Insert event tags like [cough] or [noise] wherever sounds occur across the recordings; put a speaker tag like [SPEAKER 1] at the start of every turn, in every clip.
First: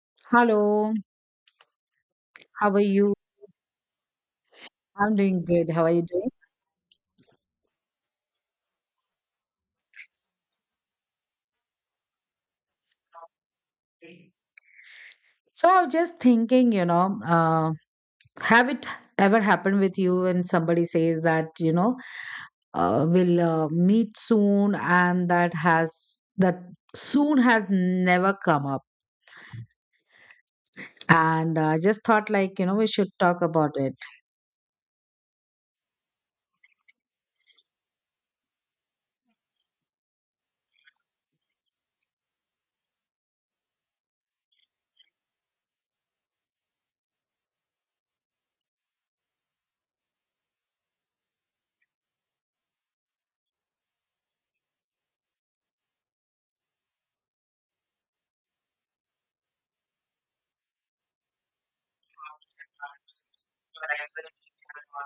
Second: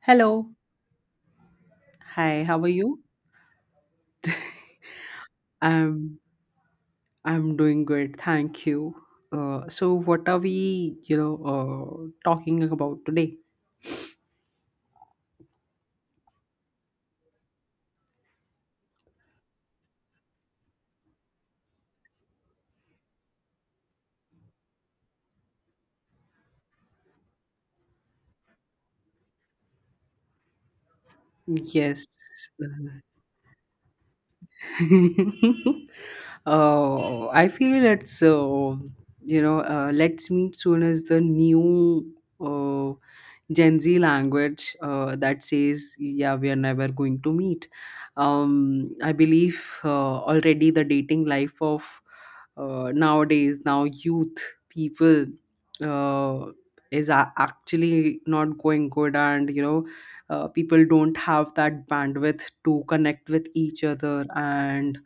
[SPEAKER 1] Hello.
[SPEAKER 2] Hello,
[SPEAKER 1] Hi, how are
[SPEAKER 2] how are
[SPEAKER 1] you?
[SPEAKER 2] you? I'm doing good. How are you
[SPEAKER 1] I'm I'm doing good, thank you. So what are we, talking about today?
[SPEAKER 2] doing? So I was just thinking, have it ever happened with you when somebody says that, we'll meet soon and that soon has never come up. And I just
[SPEAKER 1] Yes.
[SPEAKER 2] thought like, you know, we should talk about it.
[SPEAKER 1] [laughs] I feel it's let's meet soon as the new uh, Gen Z language that says, yeah, we are never going to meet. I believe already the dating life of nowadays, now youth people uh, is actually not going good. And, you know, people don't have that bandwidth to connect with each other. And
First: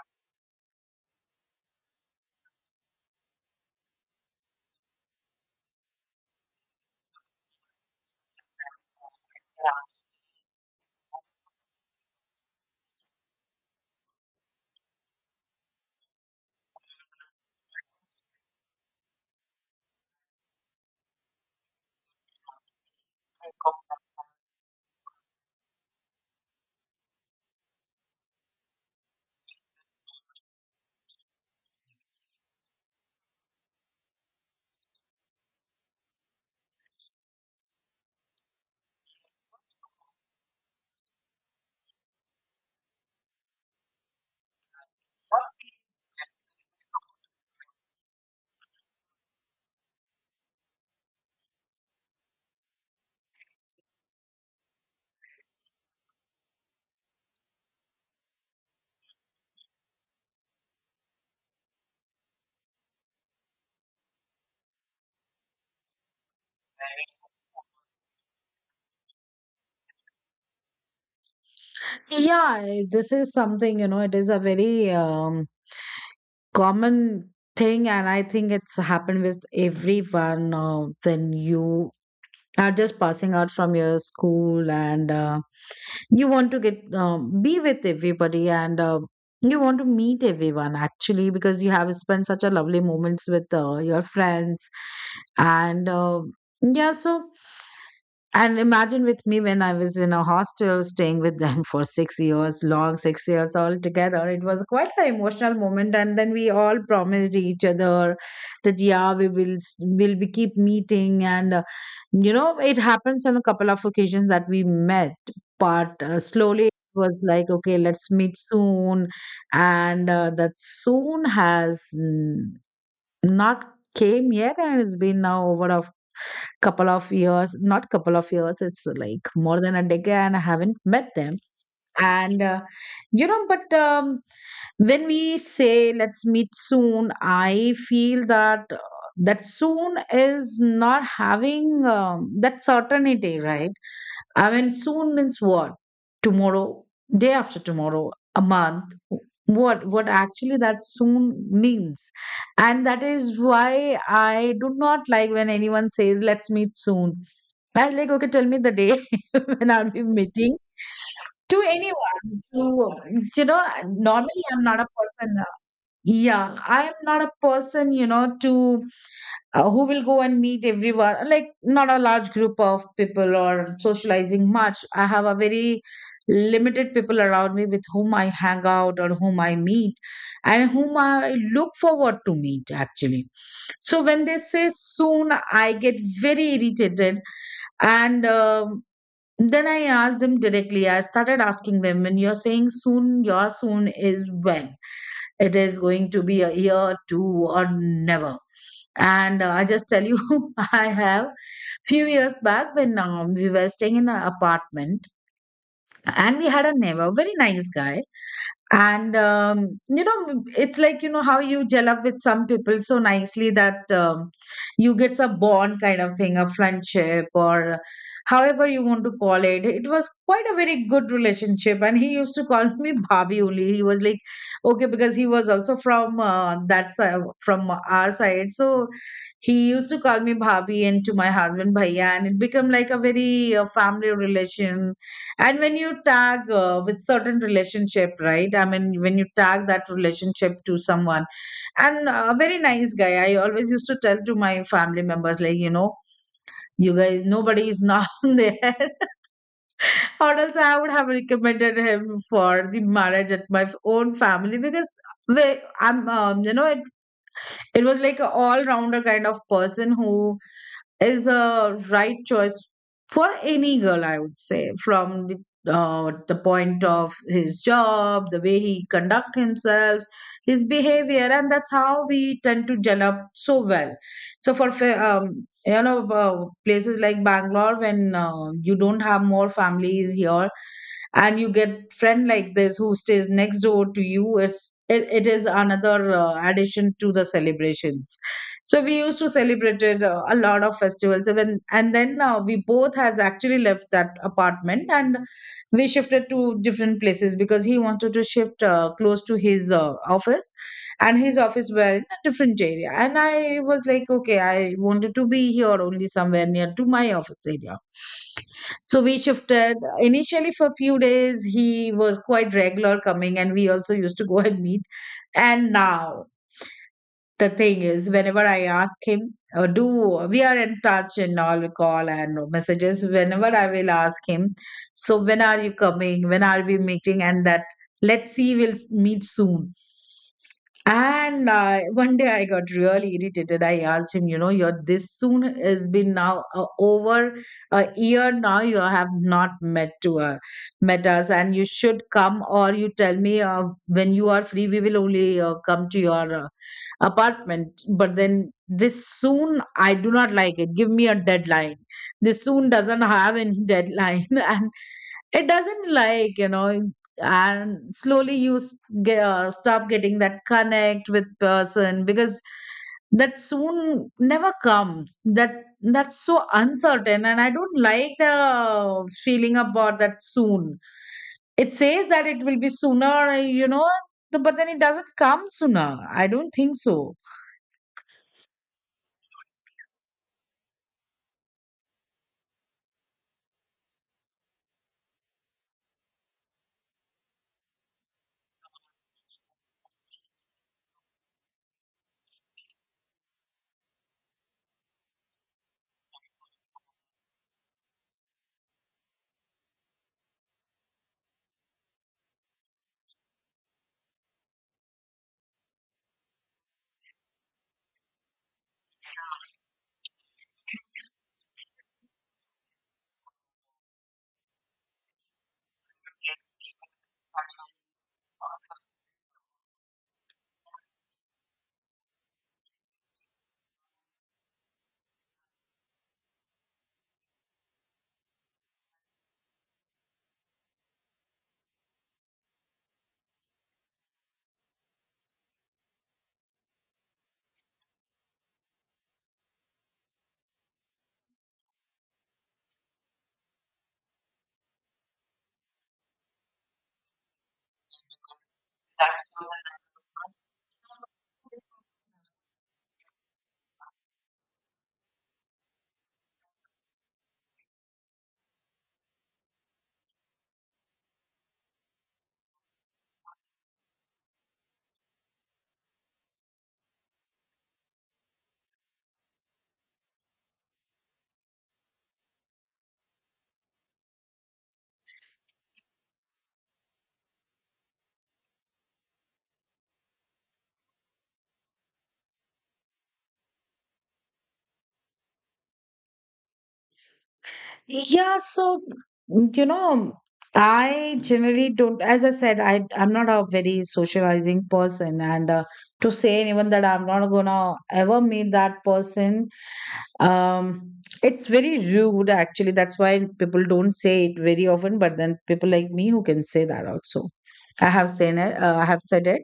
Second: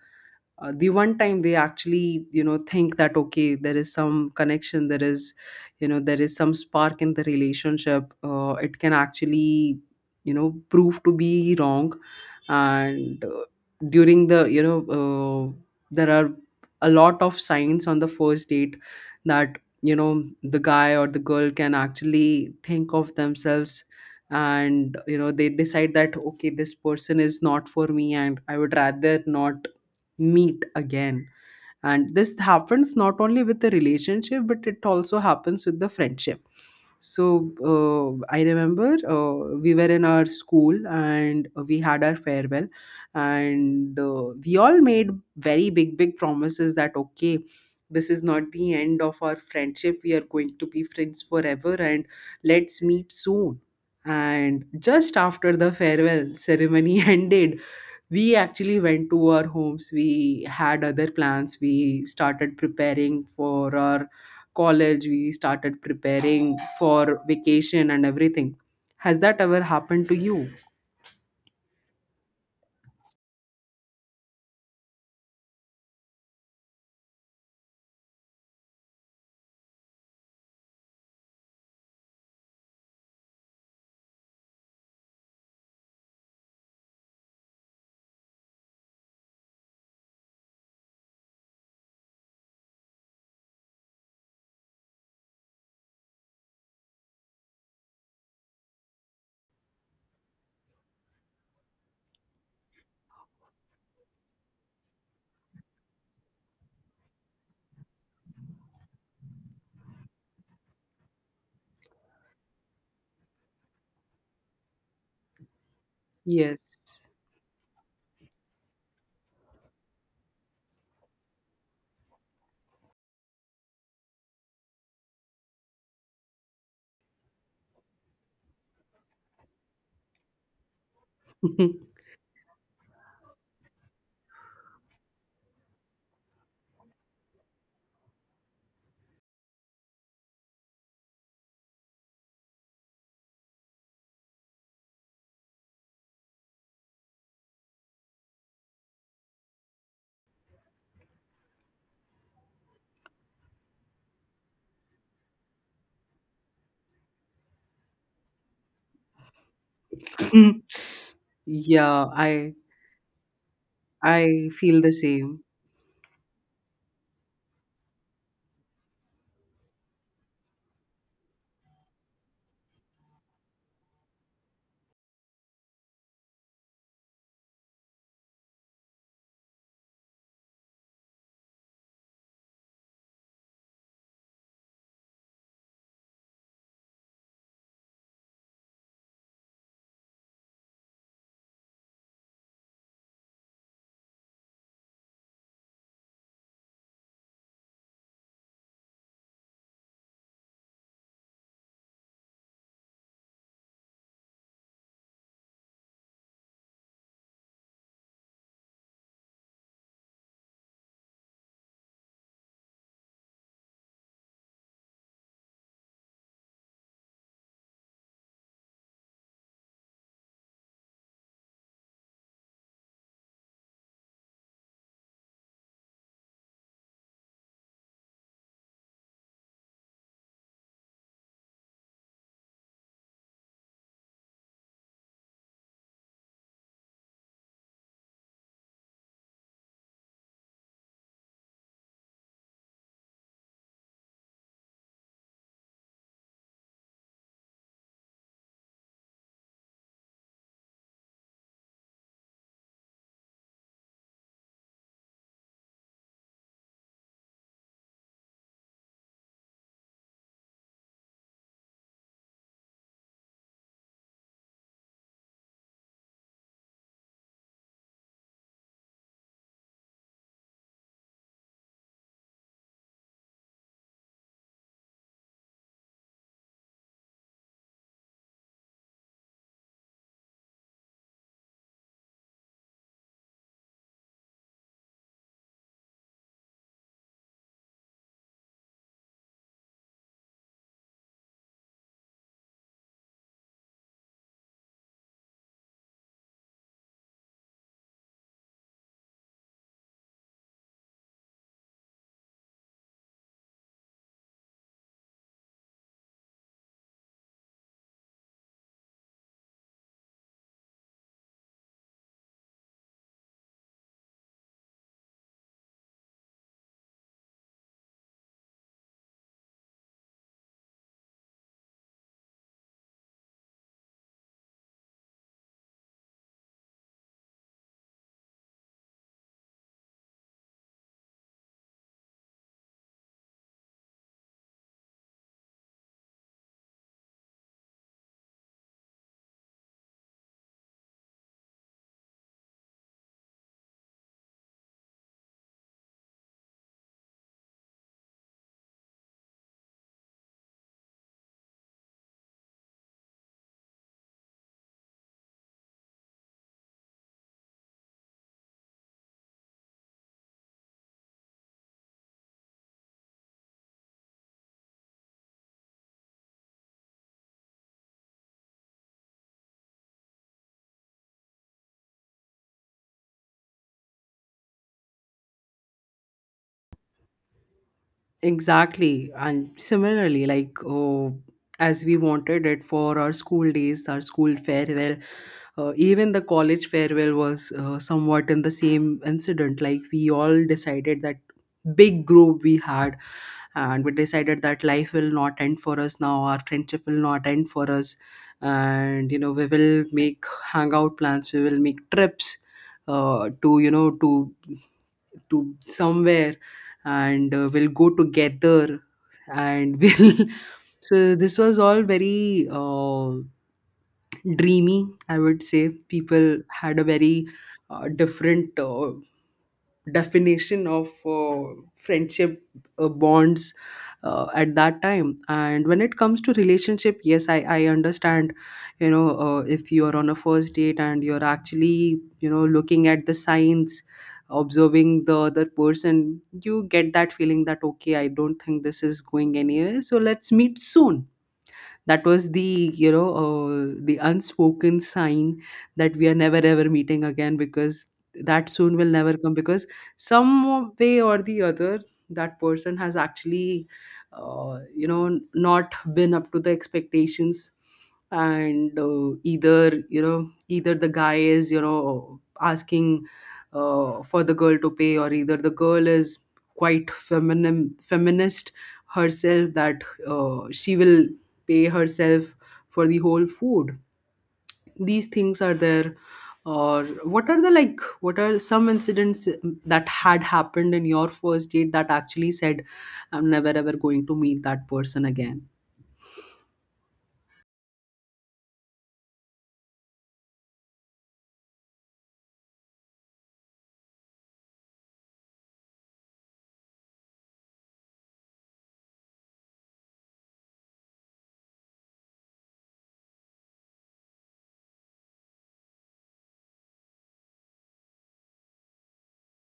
[SPEAKER 1] the one time they actually, you know, think that okay, there is some connection, there is, you know, there is some spark in the relationship, it can actually, you know, prove to be wrong. And during the you know there are a lot of signs on the first date that, you know, the guy or the girl can actually think of themselves, and you know they decide that okay, this person is not for me and I would rather not meet again. And this happens not only with the relationship, but it also happens with the friendship. So I remember we were in our school and we had our farewell, and we all made very big big promises that okay, this is not the end of our friendship, we are going to be friends forever, and let's meet soon. And just after the farewell ceremony [laughs] ended, we actually went to our homes, we had other plans, we started preparing for our college, we started preparing for vacation and everything. Has that ever happened to you?
[SPEAKER 2] Yeah, this is something, you know, it is a very common thing, and I think it's happened with everyone when you are just passing out from your school, and you want to get be with everybody, and you want to meet everyone actually because you have spent such a lovely moments with your friends. And yeah so imagine with me when I was in a hostel staying with them [laughs] for 6 years, long 6 years all together. It was quite an emotional moment. And then we all promised each other that, yeah, we will will be keep meeting. You know, it happens on a couple of occasions that we met, but slowly it
[SPEAKER 1] Yes.
[SPEAKER 2] was like, okay, let's meet soon. And that soon has not came yet. And it's been now over a— couple of years, not couple of years, it's like more than a decade, and I haven't met them. And, you know, but, When we say let's meet soon, I feel that that soon is not having that certainty, right? I mean, soon means what? Tomorrow? Day after tomorrow? A month? What actually that soon means? And that is why I do not like when anyone says let's meet soon. I was like, okay, tell me the day [laughs] when I'll be meeting
[SPEAKER 1] [laughs]
[SPEAKER 2] to
[SPEAKER 1] Yeah,
[SPEAKER 2] anyone,
[SPEAKER 1] i
[SPEAKER 2] to normally
[SPEAKER 1] I
[SPEAKER 2] I'm
[SPEAKER 1] feel
[SPEAKER 2] not a
[SPEAKER 1] the same.
[SPEAKER 2] person. Yeah, I am not a person, you know, to who will go and meet everyone. Like not a large group of people or socializing much. I have a very limited people around me with whom I hang out or whom I meet, and whom I look forward to meet actually. So when they say soon, I get very irritated. And then I asked them directly. I started asking them, when you're saying soon, your soon is when? It is going to be a year, two, or never? And I just tell you, [laughs] I have few years back when we were staying in an apartment, and we had a neighbor, very nice guy. And you know, it's like, you know how you gel up with some people so nicely that you get a bond kind of thing, a friendship, or however you want to call it. It was quite a very good relationship, and he used to call me [laughs] bhabhi only. He was like, okay, because he was also from that side, from our side. So he used to call me bhabhi and to my husband bhaiya, and it became like a very family relation. And when you tag with certain relationship, right? I mean, when you tag that relationship to someone, and a very nice guy, I always used to tell to my family members, like, you know, you guys, nobody is not [laughs] there, or else I would have recommended him for the marriage at my own family. Because you know, it was like a all rounder kind of person who is a right choice for any girl, I would say, from the point of his job, the way he conduct himself, his behavior, and that's how we tend to gel up so well. So you know, places like Bangalore, when you don't have more families here and you get friend like this who stays next door to you, it is another addition to the celebrations. So we used to celebrate it, a lot of festivals. Even. And then we both has actually left that apartment, and we shifted to different places because he wanted to shift close to his office, and his office were in a different area, and I was like, okay, I wanted to be here only somewhere near to my office area. So we shifted. Initially for a few days he was quite regular coming, and we also used to go and meet. And now the thing is whenever I ask him, or do, we are in touch in all, we call and messages, whenever I will ask him, so when are you coming, when are we meeting? And that, let's see, we'll meet soon. And one day I got really irritated. I asked him, you know, your this soon has been now over a year now. You have not met to met us, and you should come, or you tell me when you are free. We will only come to your apartment. But then this soon, I do not like it. Give me a deadline. This soon doesn't have any [laughs] deadline, and it doesn't, like, you know, and slowly you stop getting that connect with person because that soon never comes. That's so uncertain, and I don't like the feeling about that soon. It says that it will be sooner, you know, but then it doesn't come sooner. I don't think so.
[SPEAKER 1] Exactly. And similarly, like, oh, as we wanted it for our school days, our school farewell, even the college farewell was somewhat in the same incident. Like, we all decided that, big group we had, and we decided that life will not end for us now, our friendship will not end for us, and you know we will make hangout plans, we will make trips to you know to somewhere, and we'll go together. And we'll [laughs] so this was all very dreamy, I would say. People had a very different definition of friendship, bonds, at that time. And when it comes to relationship, yes, I understand, you know, if you're on a first date and you're actually, you know, looking at the signs, observing the other person, you get that feeling that okay, I don't think this is going anywhere, so let's meet soon. That was the, the unspoken sign, that we are never ever meeting again, because that soon will never come, because some way or the other, that person has actually, you know, not been up to the expectations. And either, you know, either the guy is, you know, asking for the girl to pay, or either the girl is quite feminine feminist herself, that she will pay herself for the whole food. These things are there. Or what are the, like what are some incidents that had happened in your first date that actually said I'm never ever going to meet that person again?
[SPEAKER 2] Yeah, so you know, I generally don't, as I said, I'm not a very socializing person, and to say anyone that I'm not gonna ever meet that person, um, it's very rude actually. That's why people don't say it very often, but then people like me who can say that also. I have said it,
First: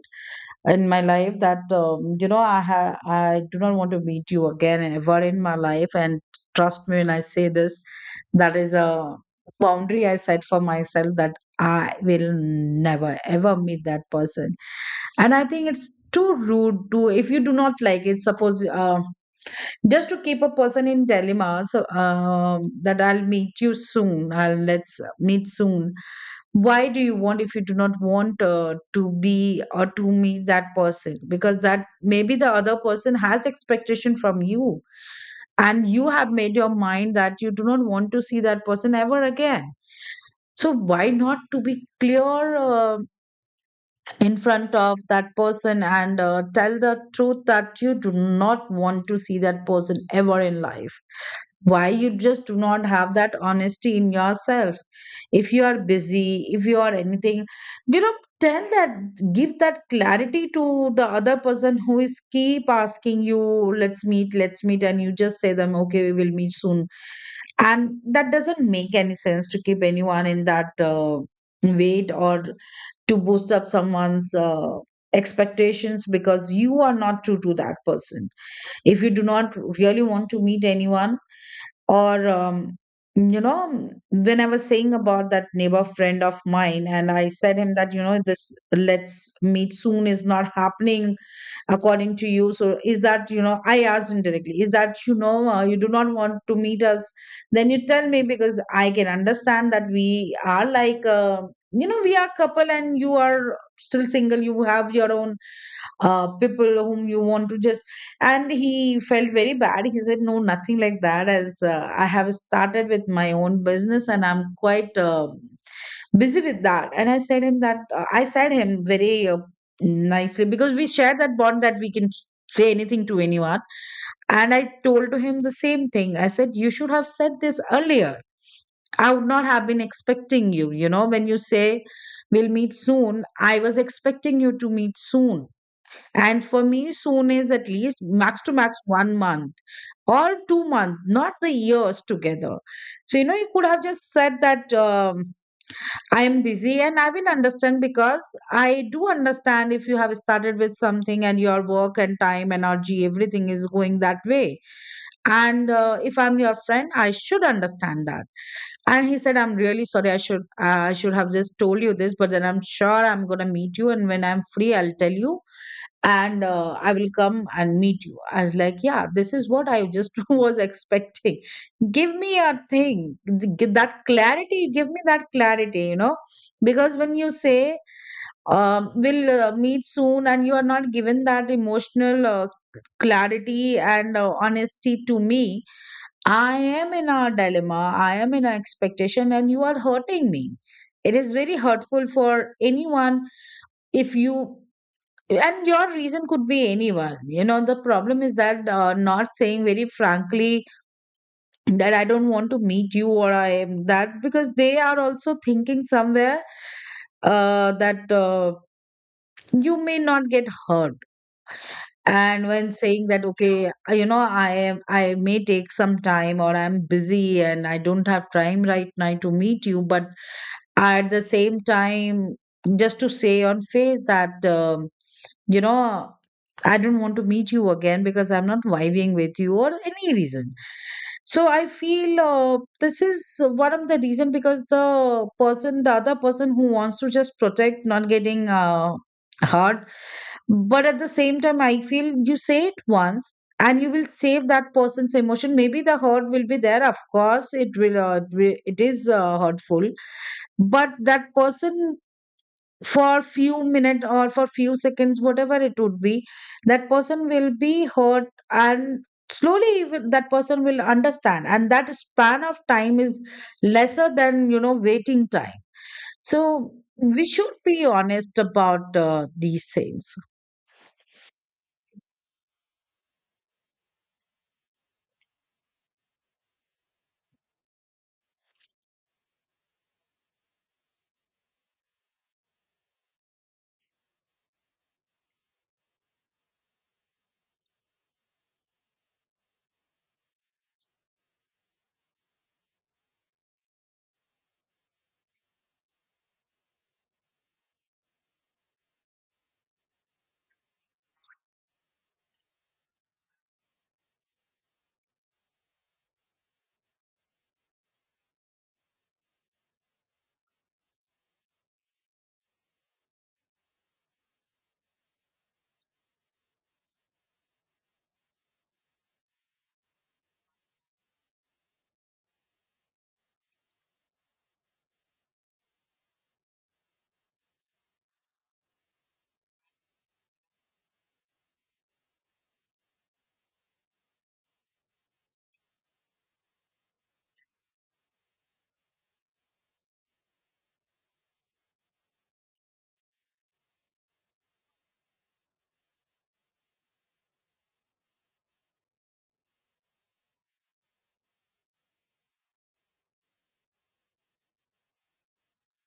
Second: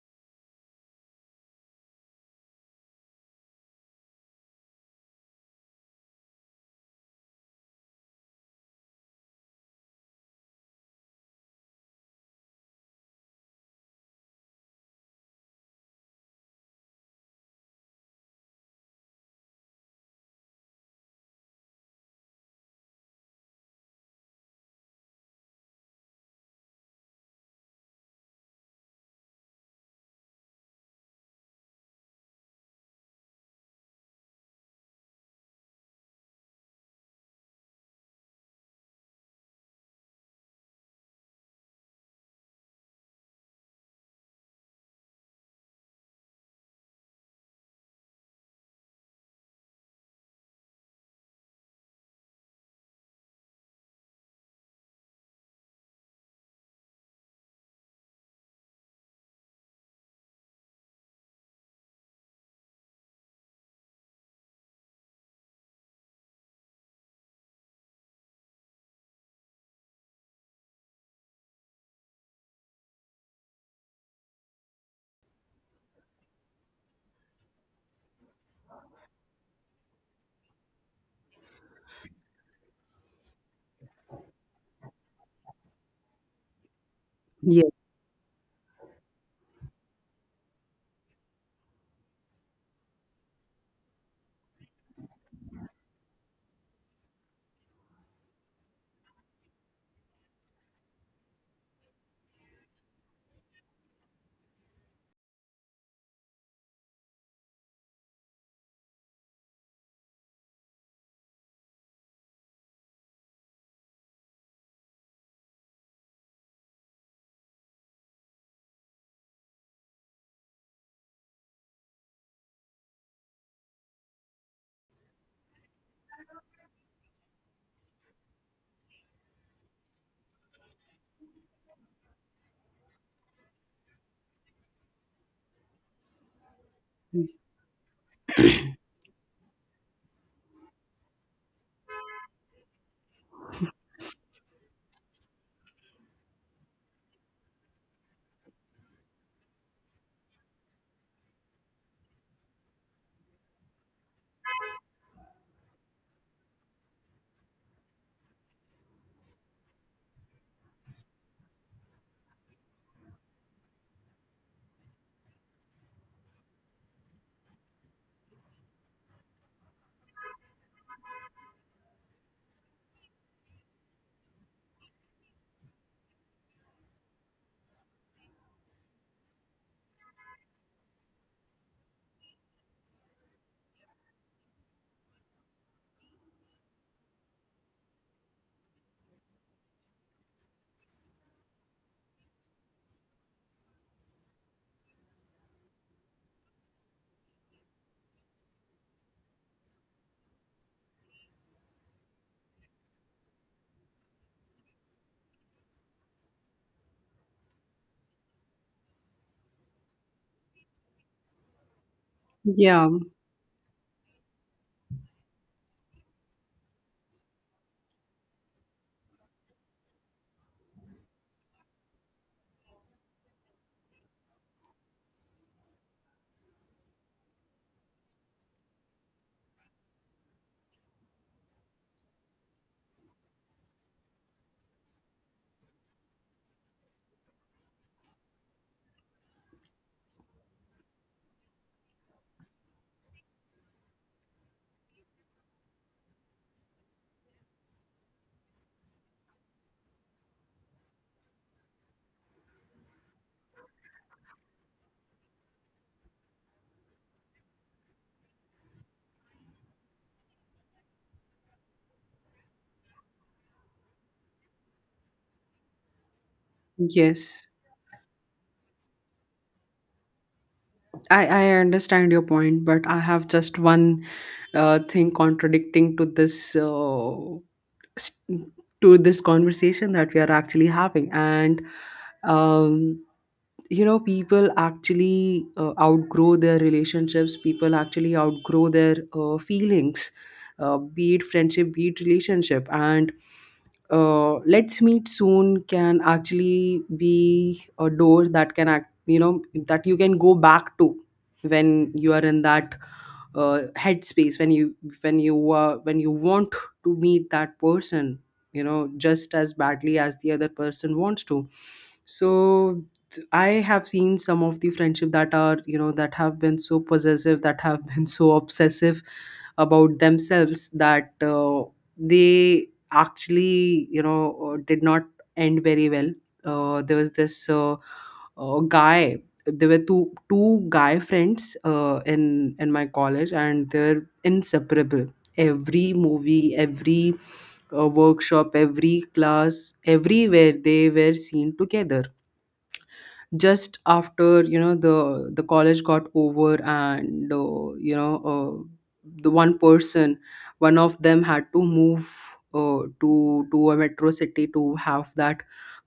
[SPEAKER 2] in my life that you know, I do not want to meet you again ever in my life. And trust me when I say this, that is a boundary I set for myself, that I will never ever meet that person. And I think it's too rude to, if you do not like it, suppose, just to keep a person in dilemma, so that I'll meet you soon, I'll, let's meet soon. Why do you want, if you do not want to be or to meet that person, because that maybe the other person has expectation from you, and you have made your mind that you do not want to see that person ever again. So why not to be clear in front of that person and tell the truth that you do not want to see that person ever in life? Why you just do not have that honesty in yourself? If you are busy, if you are anything, you know, tell that. Give that clarity to the other person who is keep asking you let's meet, let's meet, and you just say them, okay, we will meet soon. And that doesn't make any sense, to keep anyone in that weight, or to boost up someone's expectations, because you are not true to that person, if you do not really want to meet anyone. or, um, you know, when I was saying about that neighbor friend of mine, and I said
[SPEAKER 1] Yeah,
[SPEAKER 2] him that, you know, this let's meet soon is not happening according to you. So, is that, you know, I asked him directly, is that, you know, you do not want to meet us? Then you tell me, because I can understand that we are like, you know, we are couple and you are still single, you have your own people whom you want to just. And he felt very bad. He said, no, nothing like that, as I have started with my own business and I'm quite busy with that. And I said him that, I said him very nicely, because we share that bond that we can say anything to anyone. And I told to him the same thing. I said, you should have said this earlier. I would not have been expecting you. You know, when you say we'll meet soon, I was expecting you to meet soon. And for me, soon is at least max to max 1 month or 2 months, not the years together. So, you know, you could have just said that, I am busy, and I will understand, because I do understand if you have started with something, and your work and time, energy, everything is going that way. And if I'm your friend, I should understand that. And he said, I'm really sorry, I should, I should have just told you this, but then I'm sure I'm going to meet you, and when I'm free, I'll tell you, and I will come and meet you. I was like, yeah, this is what I just [laughs] was expecting. Give me a thing, give that clarity, give me that clarity, you know, because when you say, we'll meet soon, and you are not given that emotional clarity and honesty to me, I am in a dilemma, I am in an expectation, and you are hurting me. It is very hurtful for anyone if you, and your reason could be anyone. You know, the problem is that not saying very frankly that I don't want to meet you, or I am that, because they are also thinking somewhere that you may not get hurt. And when
[SPEAKER 1] yeah,
[SPEAKER 2] saying that, okay, you know, I am I may take some time, or I'm busy and I don't have time right now to meet you, but at the same time, just to say on face that, you know, I don't want to meet you again because I'm not vibing with you, or any reason. So I feel this is one of the reason, because the person, the other person, who wants to just protect, not getting hard. But at the same time, I feel you say it once and you will save that person's emotion. Maybe the hurt will be there. Of course, it will. It is hurtful, but that person, for few minutes or for few seconds, whatever it would be, that person will be hurt. And slowly even that person will understand, and that span of time is lesser than, you know, waiting time. So we
[SPEAKER 1] yes,
[SPEAKER 2] should be honest about these things.
[SPEAKER 1] I understand your point, but I have just one thing contradicting to this s- to this conversation that we are actually having. And um, you know, people actually outgrow their relationships. People actually outgrow their feelings, be it friendship, be it relationship. And let's meet soon can actually be a door that can act, you know, that you can go back to when you are in that headspace, when you, when you want to meet that person, you know, just as badly as the other person wants to. So I have seen some of the friendship that are, you know, that have been so possessive, that have been so obsessive about themselves, that they actually, you know, did not end very well. There was this guy, there were two guy friends in my college, and they're inseparable. Every movie, every workshop, every class, everywhere they were seen together. Just after, you know, the college got over, and the one person, one of them had to move to a metro city to have that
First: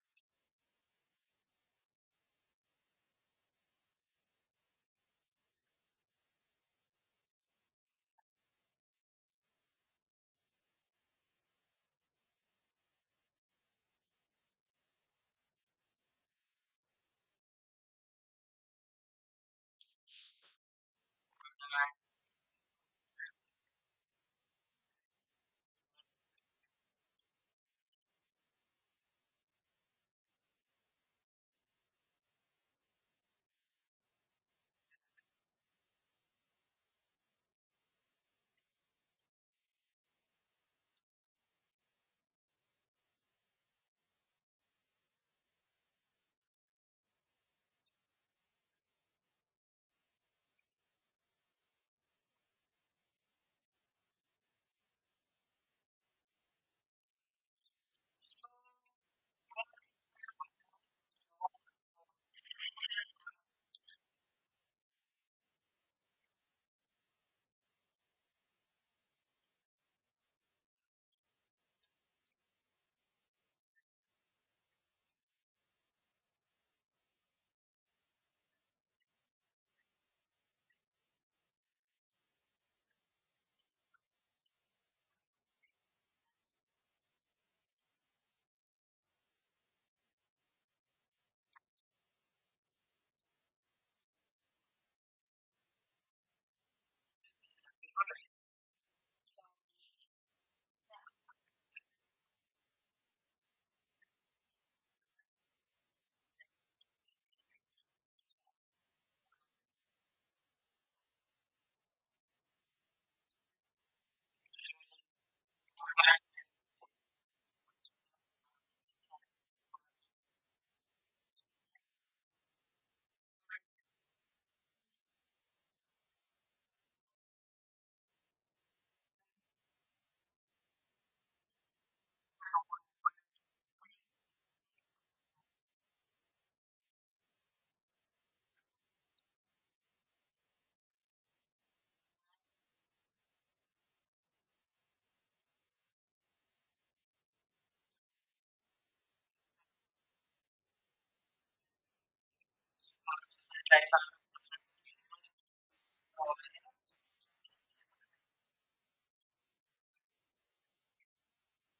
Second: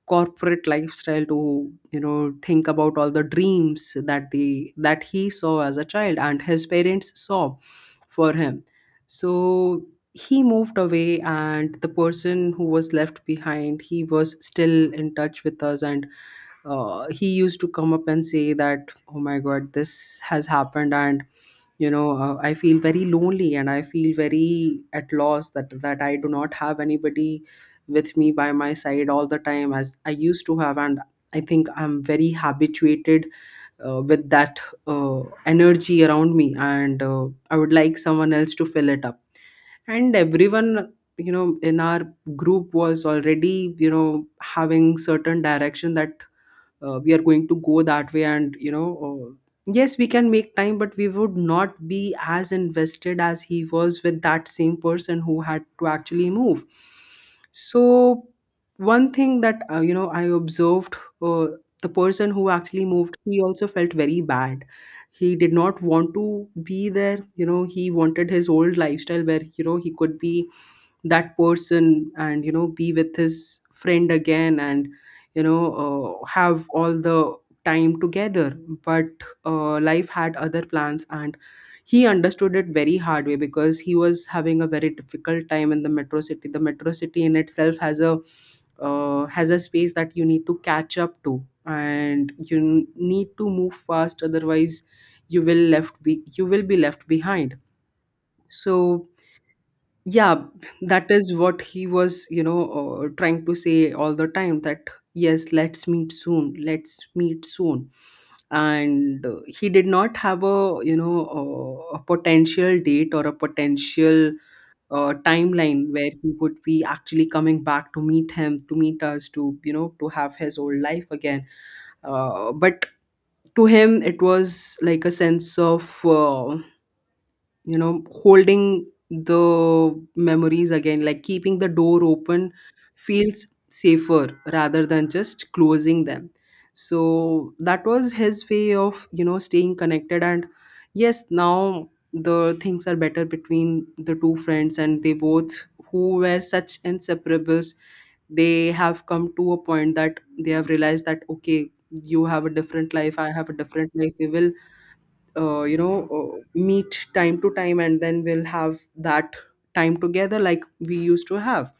[SPEAKER 1] corporate lifestyle, to, you know, think about all the dreams that the, that he saw as a child and his parents saw for him. So he moved away, and the person who was left behind, he was still in touch with us. And he used to come up and say that, oh my god, this has happened. And you know, I feel very lonely, and I feel very at loss, that that I do not have anybody with me by my side all the time as I used to have. And I think I'm very habituated with that energy around me. And I would like someone else to fill it up. And everyone, you know, in our group was already, you know, having certain direction, that we are going to go that way. And you know, yes, we can make time, but we would not be as invested as he was with that same person who had to actually move. So one thing that, you know, I observed, uh, the person who actually moved, he also felt very bad. He did not want to be there. You know, he wanted his old lifestyle, where, you know, he could be that person and, you know, be with his friend again. And you know, have all the time together. But life had other plans, and he understood it very hard way, because he was having a very difficult time in the metro city. The metro city in itself has a space that you need to catch up to, and you need to move fast, otherwise you will left be, you will be left behind. So yeah, that is what he was, you know, trying to say all the time, that yes, let's meet soon, let's meet soon. And he did not have a, you know, a potential date or a potential timeline where he would be actually coming back to meet him, to meet us, to, you know, to have his old life again. But to him it was like a sense of, you know, holding the memories again, like keeping the door open feels safer rather than just closing them. So that was his way of, you know, staying connected. And yes, now the things are better between the two friends, and they both, who were such inseparables, they have come to a point that they have realized that okay, you have a different life, I have a different life, we will meet time to time, and then we'll have that time together like we used to have.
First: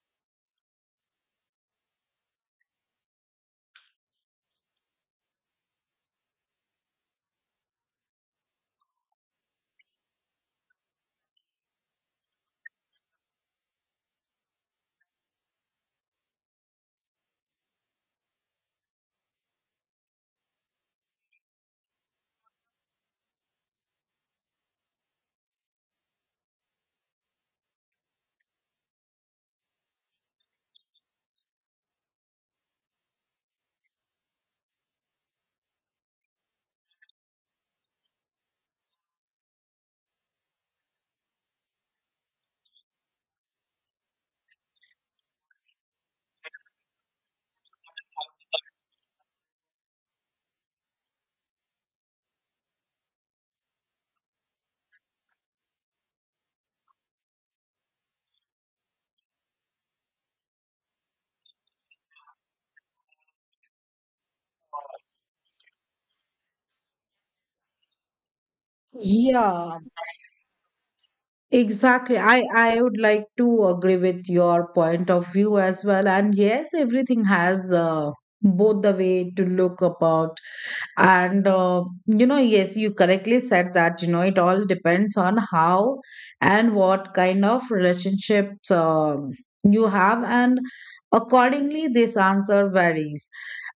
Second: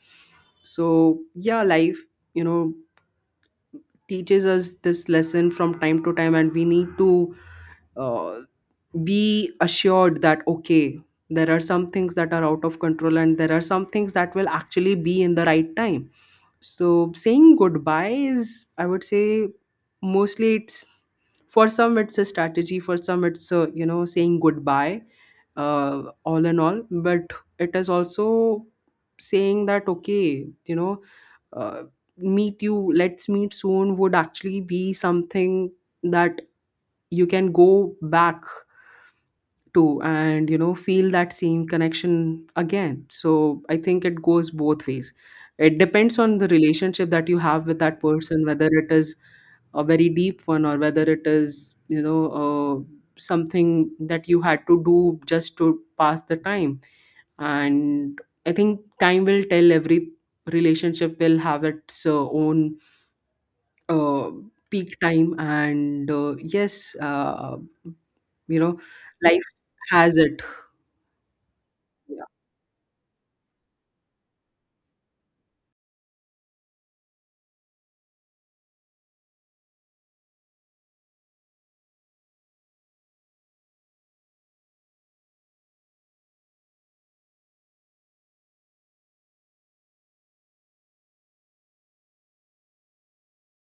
[SPEAKER 1] So yeah, life, you know, teaches us this lesson from time to time, and we need to uh, be assured that okay, there are some things that are out of control, and there are some things that will actually be in the right time. So saying goodbye is, I would say, mostly it's for some it's a strategy, for some it's a, you know, saying goodbye, all in all. But it is also saying that okay, you know, uh, meet you, let's meet soon would actually be something that you can go back to, and you know, feel that same connection again. So I think it goes both ways. It depends on the relationship that you have with that person, whether it is a very deep one, or whether it is, you know, something that you had to do just to pass the time. And I think time will tell, every relationship will have its own uh, peak time. And yes, you know, life
[SPEAKER 2] Yeah.
[SPEAKER 1] has it.
[SPEAKER 2] Exactly.
[SPEAKER 1] Yeah.
[SPEAKER 2] I would like to agree with your point of view as well. And yes, everything has both the way to look about. And, you know, yes, you correctly said that, you know, it all depends on how and what kind of relationships you have. And accordingly, this answer varies.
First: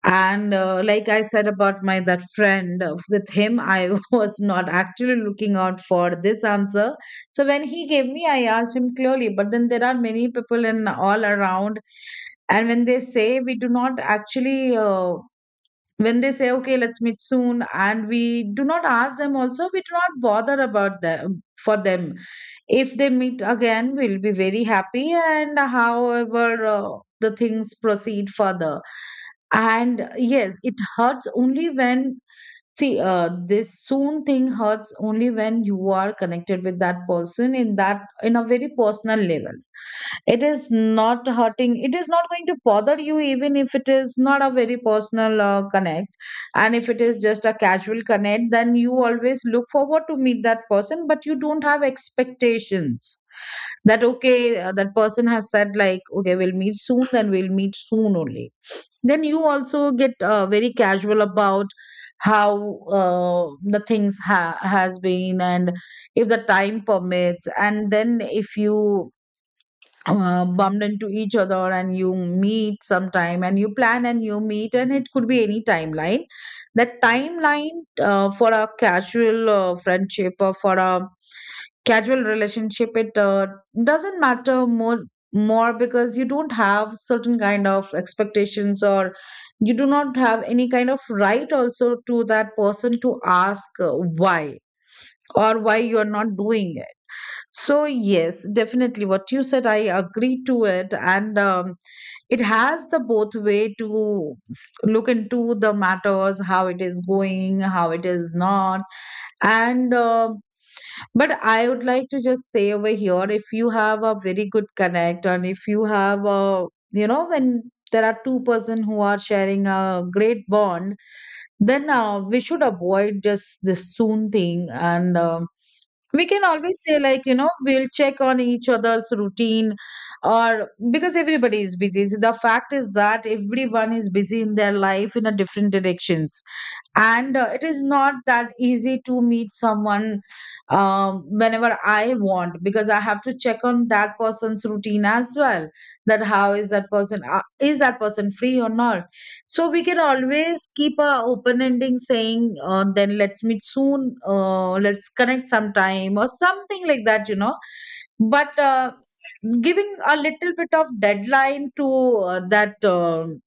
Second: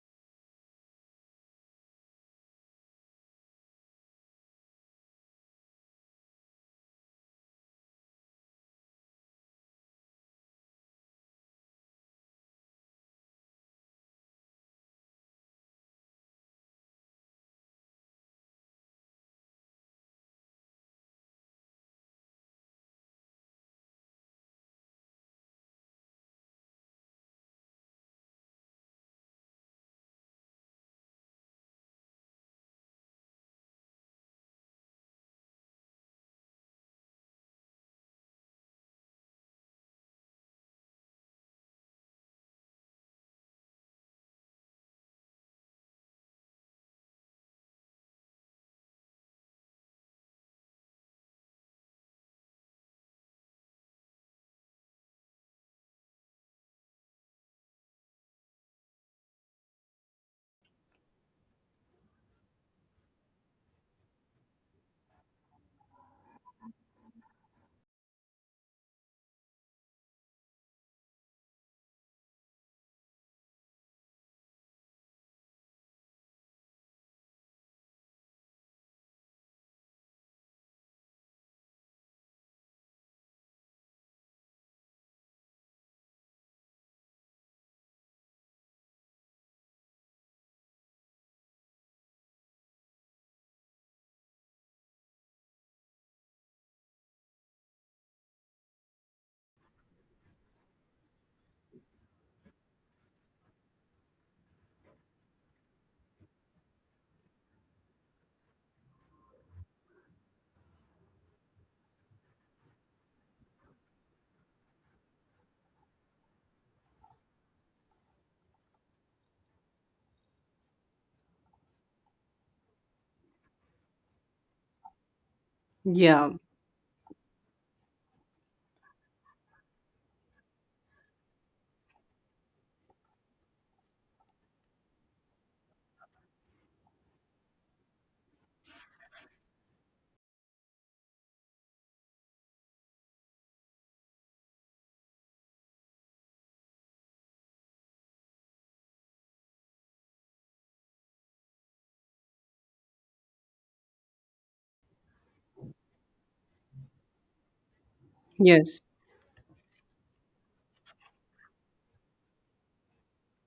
[SPEAKER 2] And like I said about my that friend, with him, I [laughs] was not actually looking out for this answer, so when he gave me, I asked him clearly. But then there are many people in all around. And when they say we do not actually, when they say, okay, let's meet soon, and we do not ask them also, we do not bother about them for them. If they meet again, we'll be very happy. And however, the things proceed further. And yes, it hurts only when. See, this soon thing hurts only when you are connected with that person in that, in a very personal level. It is not hurting. It is not going to bother you, even if it is not a very personal connect. And if it is just a casual connect, then you always look forward to meet that person, but you don't have expectations that, okay, that person has said like, okay, we'll meet soon, then we'll meet soon only. Then you also get very casual about how the things has been. And if the time permits, and then if you bumped into each other and you meet sometime, and you plan and you meet, and it could be any timeline. That timeline, for a casual friendship or for a casual relationship, it doesn't matter more, because you don't have certain kind of expectations, or you do not have any kind of right also to that person to ask, why, or why you are not doing it. So yes, definitely what you said, I agree to it. And it has the both way to look into the matters, how it is going, how it is not. And but I would like to just say over here, if you have a very good connect, and if you have a, you know, when there are two-person who are sharing a great bond, then we should avoid just this soon thing. And we
[SPEAKER 1] Yeah.
[SPEAKER 2] can always say, like, you know, we'll check on each other's routine. Or because everybody is busy. So the fact is that everyone is busy in their life in a different directions, and it is not that easy to meet someone, whenever I want, because I have to check on that person's routine as well, that how is that person, is that person free or not. So we can always keep a open ending, saying, then let's meet soon, let's connect sometime, or something like that, you know. But
[SPEAKER 1] Yes,
[SPEAKER 2] giving a little bit of deadline to that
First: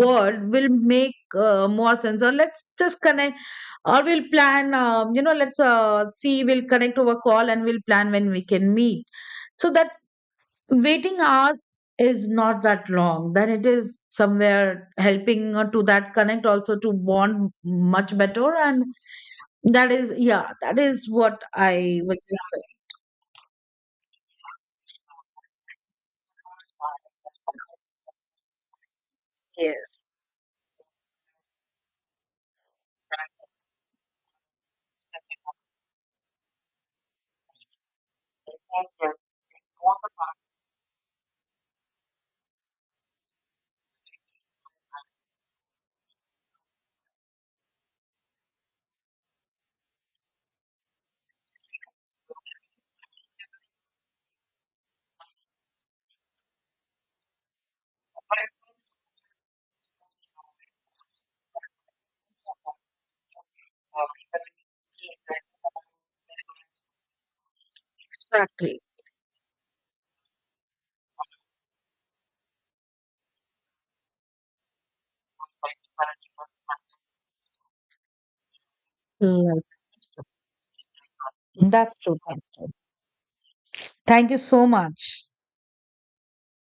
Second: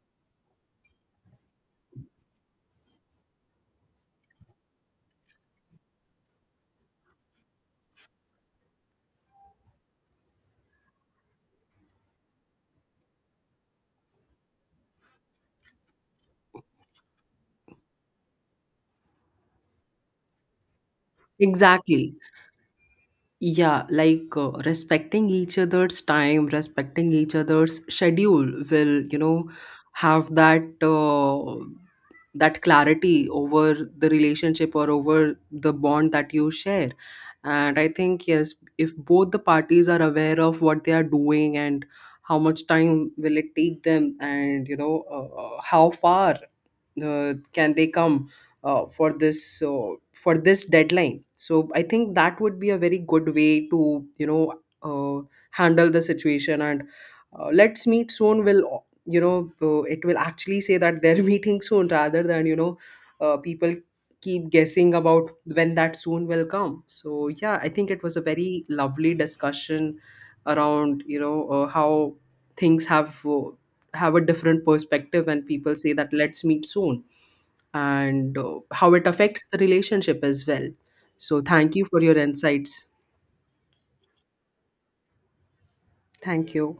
[SPEAKER 2] word will make more sense. Or let's just connect, or we'll plan, you know, let's see, we'll connect over call and we'll plan when we can meet. So that waiting hours is not that long, then it is somewhere helping to that connect also, to bond much better. And that is, yeah, that is what I
[SPEAKER 1] exactly.
[SPEAKER 2] would just say.
[SPEAKER 1] Yeah, like respecting each other's time, respecting each other's schedule will, you know,
[SPEAKER 2] Yes.
[SPEAKER 1] have that that clarity over the relationship, or over the bond that you share. And I think yes, if both the parties are aware of what they are doing, and how much time will it take them, and you know, how far uh, can they come for this, so for this deadline, so I think that would be a very good way to, you know, uh, handle the situation. And let's meet soon will, it will actually say that they're [laughs] meeting soon rather than, you know, people keep guessing about when that soon will come. So yeah, I think it was a very
[SPEAKER 2] Exactly.
[SPEAKER 1] lovely discussion around, you know, how things have a different perspective when people say that let's meet soon, and how it affects the
[SPEAKER 2] Like,
[SPEAKER 1] relationship as well. So, thank you
[SPEAKER 2] that's
[SPEAKER 1] for your
[SPEAKER 2] true, that's true.
[SPEAKER 1] insights.
[SPEAKER 2] Thank you so much.
[SPEAKER 1] Thank you.